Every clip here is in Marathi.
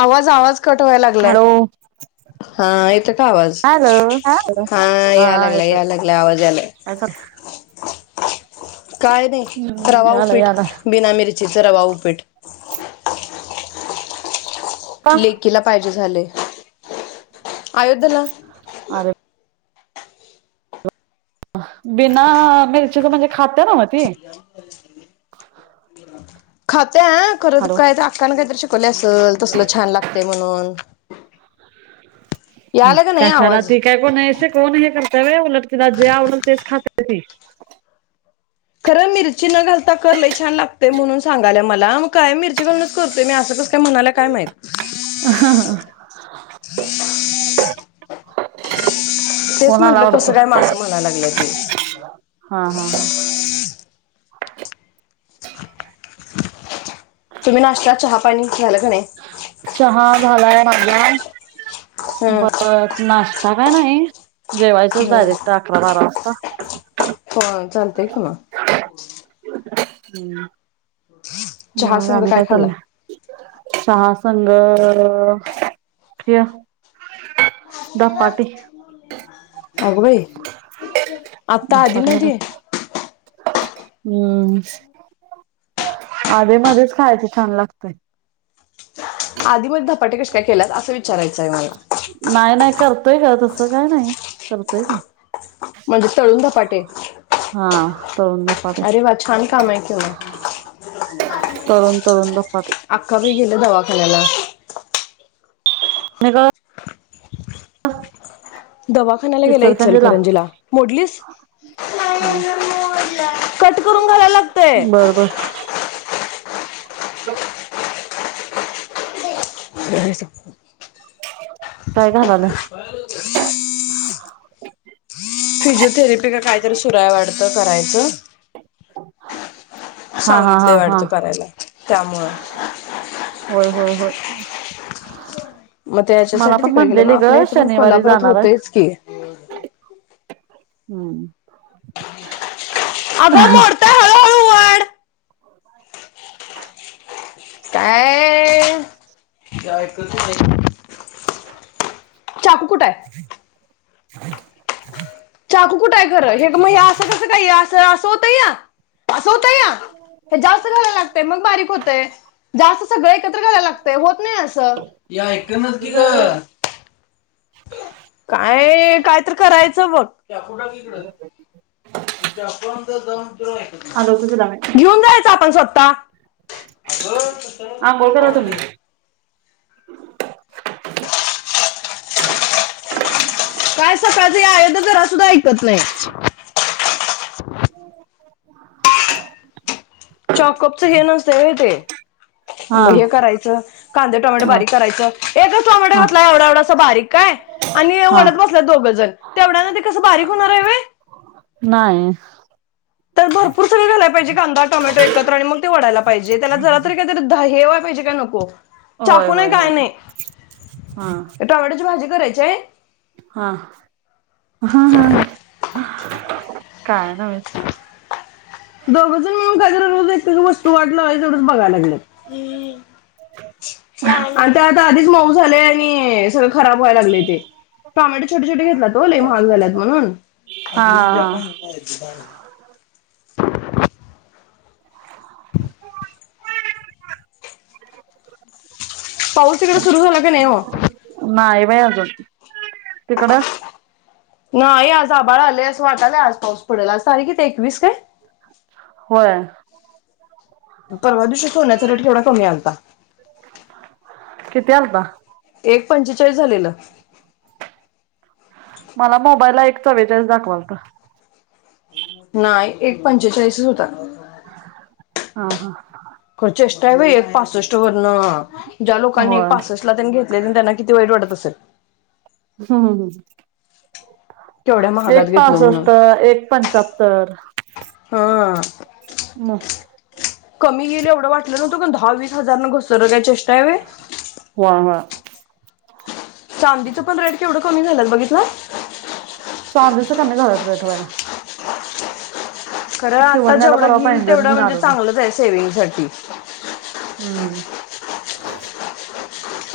आवाज, आवाज कट व्हायला लागलाय. हॅलो हा, येत का आवाज! हॅलो हा याय लागला याय लागला आवाज यायला. [unintelligible] काय नाही हम्म रवा याला उपीट, याला बिना मिरचीचं रवा उपीट का लेकीला पाहिजे झाले. अयोध्येला अरे बिना मिरची म्हणजे खात्या नवं ती? [unintelligible] खाते हं खरं हॅलो काय अक्कान काहीतरी शिकवले असल तसल छान लागतंय म्हणून. यायला का नाही कशाला आवाज? ती काय कोण हे शिकवून हे करतयं गं उलट तिला जे आवडेल तेच खातेय ती. खरं मिरची न घालता कर लय छान लागते म्हणून सांगायले मला मग काय मिरची घालूनच करतोय मी असं कस काय म्हणाल्या? काय माहीत? हा हा [inaudible] तेच म्हणलं कसं काय म असं म्हणायला लागल्या ती. हा हा. तुम्ही नाश्ता चहा पाणी झालं का नाही? चहा झालाय माझा हम्म ब नाश आता काय नाही जेवायचंच हम्म डायरेक्ट अकरा बारा वाजता. फोन चालतयं की मग. हम, चहा मग संघ आणि काय खाल्ला चाललंय? चहा संग हे धपाटे. अग बाई आत्ता आधी धपाटे मध्ये हम्म आधी मध्येच खायच छान लागतय. आधी मध्ये धपाटे कसे काय केलात असा विच नाही नाही करतोय ग तसं काय नाही करतोय की, म्हणजे तळून धपाटे? हा तळून ध अरे वा छान काम आहे की [unintelligible] तळुण तळुून धपाटे. अक्का बाई गेल्या दवाखान्याला. [unintelligible] दवाखान्याला गेल्या इचलकरंजीला. मोडलीस, कट करून घालायला लागतय. बर बर [unintelligible] काय घालाल्या? [unintelligible] फिजिओथेरपी का कायतरी सुरू आहे वाटतं करायचं हा हा सांगितलंय हा हा वाटतं करायला त्यामुळं, होय होय होय. मग मला त्याच्यासाठी पण तिकडे गेले मग म्हटलेली ग आपल्या इथं पण शनिवारी कोल्हापुरात जाणार आहे. होतयच की हम्म. आग मोड काय य.... काय ऐकतच नाही बग चाकु कुठ आहे? [unintelligible] चाकू कुठं आहे खरं हे मग हे असं कसं काही असं असं होतं य असं होतं य हे जास्त घालायला लागतय मग बारीक होतय जास्त सगळं एकत्र घालायला लागतय होत नाही असं ही एकाना की ग, [inaudible] काय काय तर करायचं बघ चाकू टाक हिकडं, आलो होतो तिला मी घेऊन जायचं आपण स्वतः, अगं तस का आंघोळ खाली करा तुम्ही पाडाल्यास काय सकाळच ही आयोध जरा सुद्धा ऐकत नाही. [unintelligible] चॉकअपच हे नसत व्हय ते हा म हे करायचं कांदे टोमॅटे हा बारीक करायचं एकच टोमॅटो हा घातला एवढा एवढासा बारीक काय आणि हा ओढत बसल्यात दोघं जण तेवढ्या न ते कसं बारीक होणार आहे होय. नाही. भरपर सगळे घाला पाहिेजे कांदा टोमेटो एकत्र आणि मग ते वाडायला पाहिेजे त्याला जरा तरी काय तर धा हे व्हायला पाहिजे काय नको होय चाकू नाही होय होय हा. टोमाट्याची भाजी करायची ये हा हा काय नाय माहीत दोघ जन मिळून काहितरी वस्तू वाटलात तेवढच बघायला लागलेत आता आता आधीच मऊ झाले आणि सगळ खराब व्हायला लागलय ते टोमॅटो छोटे छोटे घेतल्यात ओ लई महाग झाल्यात म्हणून हा हा [unintelligible] पाऊस तिकडे सुरु झाला की नाही हो नाई बाई अजून तिकड नाही आज आबाळ आलेय अस वाटयालाय आज पाऊस पडेल आज तारीख किती एकवीस काय होय परवा दिवशी सोन्याचा रेट केवढा कमी आलता किती आलता? एक पंचेचाळीस झालेल माला मोबाईलला एक चौरेचाळीस दाखवालत नाई एक पंचेचाळीसच होता. हा हा काय चेष्टा आहे बाई एक पासष्ट वरन ज्या लोकांनी एक होय पासष्ट -ला घेतलेल त्यांना किती वाईट वाटत असेल. हम् केवढ्या हम् महागात एक घेतलो म्हणून पासष्ट एक पंच्यात्तर हा म कमी येईल एवढ वाटल नव्हत पण दहा वीस हजार न घसरन काय चेष्टा हाय व्हय वा वा चांदीच पण रेट केवढ कमी झालत बघितल चांदिच कमी झालत दर बया खर आता शिवण्याला जेवढ परवा घेईल पैंजण तेवढ घेऊन म्हणजे आलो मी चांगलचय सेविंग साठी हम्म्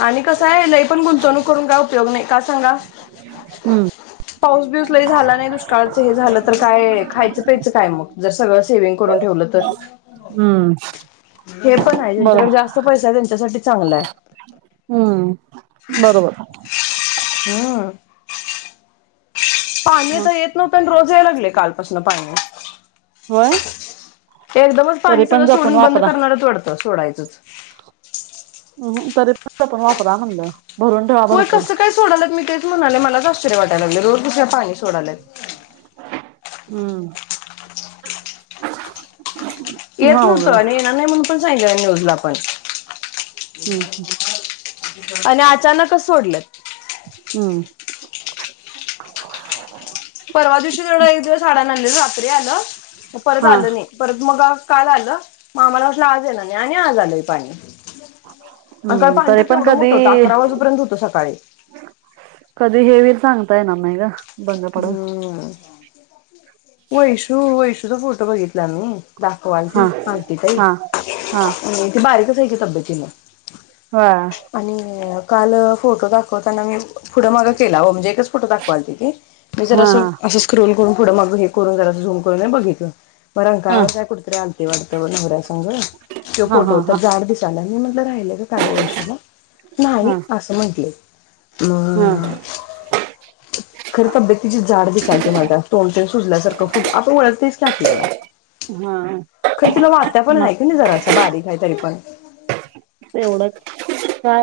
आणि कसाय लई पण गुंतवणूक करून काय उपयोग नई का सांगा? हम् पाऊस बिऊस लई झाला नाई दुष्काळाच सगळ झाल तर काय खायच प्यायच काय मग जर सगळ सेविंग करुन ठेवल तर हम्म हे पण णाय ह्यांच्याकड बरोबर जास्त् पैसा त्यांच्यासाठी चांगलाय हम्म बरोबर हम्म पाणी आत मग येत नव्हत अन् रोज याय लागलय कालपासन पाणी होय एकदमच तरी पाणी पण सगळ जपून सोडून बंद वापरा करणारेत वाटत सोडायचच अम् हम् परत जपुन वापरा म्हणल होय कस काय सोडायलात मी तेच म्हणाले मलाच आश्चर्य वाटाय लागलय रोज कस पाणी सोडायलेत हम्म येत हा नव्हत उघडा आणि येणार न्हाई म्हणून पण सांगितल न्यूजला पण हम् हम् आणि अचानकच सोडलत हम्म [inaudible] परवा दिवशी तेवढं एक दिवस आढळ रात्री आलं परत हा आलं नई. परत मगं काल आलं म आम्हाला वाटलं आज येणार नाई आणि आज आलंय पाणी. अं काय हम्म पाणी तरी पण केवढं कधी मोठ होतं अकरा वाजंपर्यंत होतं सकाळी. कधी हे व्हईल सांगता येनार नाय ग. बंद पडल हम्म. वैशू वैशूचा फोटो बघितलान मी दाखवालती हा मालती ताई. हा हा हम, ती बारीकच आय कि, तब्यतीनं. हा, आणि कालं फोटो दाखवताना मी पुढं माग केला हो म्हणजे एकच फोटो दाखवालते ती. ''मी जरा हा हा असं असं स्क्रोल करून पुढं मग हे करून जरासं झूम करून बघितलं. म हा रंकाळ्याला काय कुट तरी आलती वाटत व नवऱ्या संंग. त्यो हा फोटो हा त्यात हा जाड दिसाय लागली मी म्हटलं राहिलं का काय ओ वैशूला. नाही हा असं म्हंटली म खरं तब्बेत. तिची जाड दिसाल्ती माल त तोंड ती सुजल्यासारखं फुग आपण वळखतेच की, आपल्याला. हा हा, खरं तिला वाात्या पण हाय की, नाई जरासा बारीक हाय तरी पण एवढं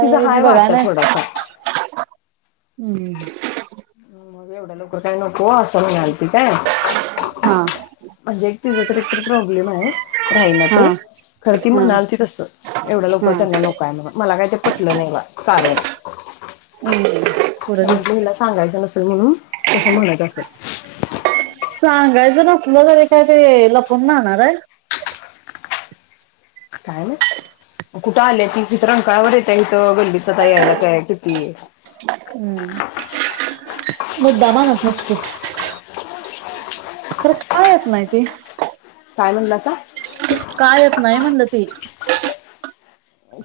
तिचा मी हाय बघाय वात्या नाही. थोडासा हम्म, मग एवढ्या लवकर काय नको असं म्हणाली ती काय? हा, म्हणजे एक तिझं तर एकत प्रॉब्लेम आहे. राहि ना हा ते खरं ती हा हा म्हणाली ते तसं एवढं लोक हम्म त्यांना नको. काय नो बाय मला काय ते पटलं नाही कारण पुर तेच [inaudible] सांगायचं नसेल म्हणून तसं म्हणत असत. सांगायचं नसलं तरी काय ते लपवून राहणार आहे. काय माहित मग कुठे आले ती इथं रंकाळ्या वर येत्या. त्या इथं गल्लीच आता यायला काय किती? हम्म, मुद्दा म्हणत नसतील. खरं का येत नाही ती. काय म्हणलासा? का येत नाही म्हणलं ती?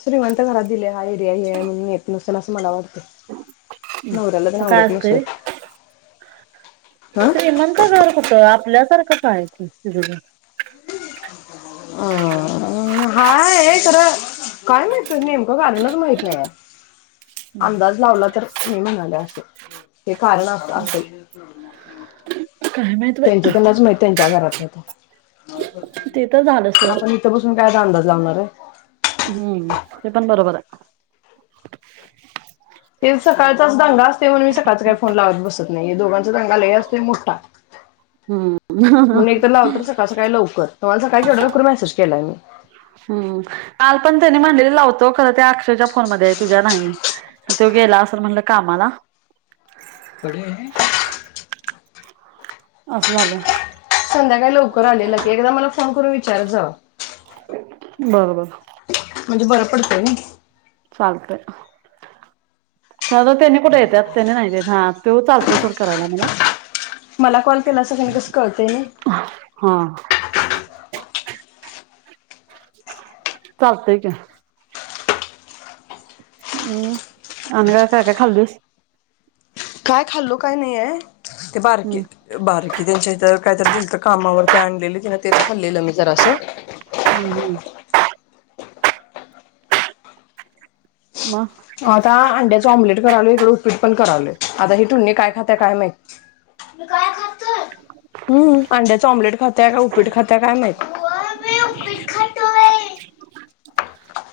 श्रीमंत घरा दिले हाय हा एरिया हे हाय म्हणून येत नसल असं मला वाटतं. नवऱ्याला तेन अस काय आवडत असत नसल होय हं श्रीमत. त घर कुठं आपल्यासारखंचय हाय की, तिचं घर. अ हा हाय खरं. काय माहित बाई नेमकं कारणच माहत नाही अंदाज लावला तर. ''मी म्हणाले असे हे कारण अस असेल. [inaudible] माहित त्यांच्या बाई त्यांनाला च माहिती त्यांच्या घरातलं ते तर झालं सोड आपण. इथे बसून काय आता अंदाज लावणार आहे. हम्म, ते पण बरोबर. ते सकाळचाच दांगा असते म्हण मी सकाळचा काय फोन लावत बसत नाही दोघांचा दांगा लय असतोय मोठा. [inaudible] म्हणून एक तर लाव तर सकाळ सकाळी लवकर तुम्हाला सकाळ केेवढ्या लवकर मेसेज केलाय मी'' हम्म, काल पण त्यानी म्हंडली लावतो खरं त्या अक्षयच्या फोनमध्ये हाय तुझ्या नाही. तो गेला असल म्हणलं कामाला. [unintelligible] असणार ना. संध्याकाळी लवकर आलेलं की एकदा मला फोन करून विचारत जावा. बर -बर. म्हणजे बरं पडतंय ना. चालतय..... खरं त्याने कुठे येत्यात आ.... त्यांने नाहीत येत. हा..... ते चालतय सोड. करायला मला. मला कॉल केला असं सगळ्यांना कसं कळतय नाही. हम्म...... चालतंय की. ह.... अणि काय - काय -काय खाल्लस. काय खाल्लो काय नाहीये. ते बारकि.... हम्म बारकीन त्यांच्या इथं काय तर दिलत कामावरती आणलेली तिंन तेच खाल्लेलं मी जरा स... हम्म.. म आता अंड्याच ऑम्लेट करायलुय इकडें उपीट पण करालोय आता ही ठोणी काय खात्या काय माहित. हम्म..... अंड्याच ऑम्लेट खात्या का उपीट खात्या काय माहित. मी उपीट खातोय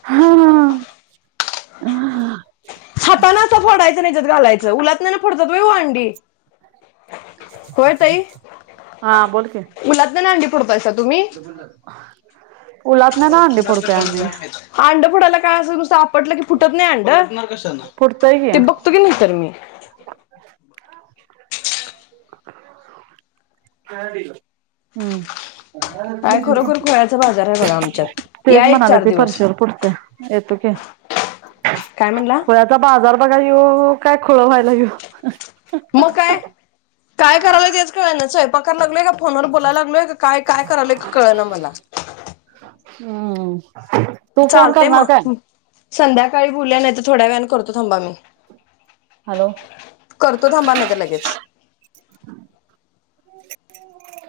हा....... हा.... [unintelligible] हातना असं फोडायचं अन ह्याच्यात असं घालायचं उलातन्यान फोडतात होय हो अंडी. होय ताई [unintelligible] हा.. बोल की. उलातण्यानं अंडी फोडतायसा तुम्ही उलातन्यान अंडी फुटणार फोडतोय कशाला आम्ही. काय माहित अंड फोडायला काय आणि नुसतं आपटल्याने फुटत नाही अंड. फुटतय की... तुम्ही विचारून या.... काय दिल.. हम्म.... काय खरोखर खोळ्याचा बाजार आहे बघा आमच्यात तेच या एक म्हणाले चार ते दिवस पावशर पुरतया.. येतो की.. काय म्हणला... खुळ्याचा बाजार बघा ह्यो- ह्यो काय खुळ व्हायलय. मग काय. काय करायलोय तेच कळना स्वयंपाक करायलोय का.... फोनवर बोलाय लागलोय की काय -काय कराय लागलोय कळना मला. हम्म... तू फोन चालते करणार काय. मग संध्याकाळी मुली आल्या कि थोड्या वेळने करतो थांबा म... हॅलो.. करतो थांबा नाही तर लगेच.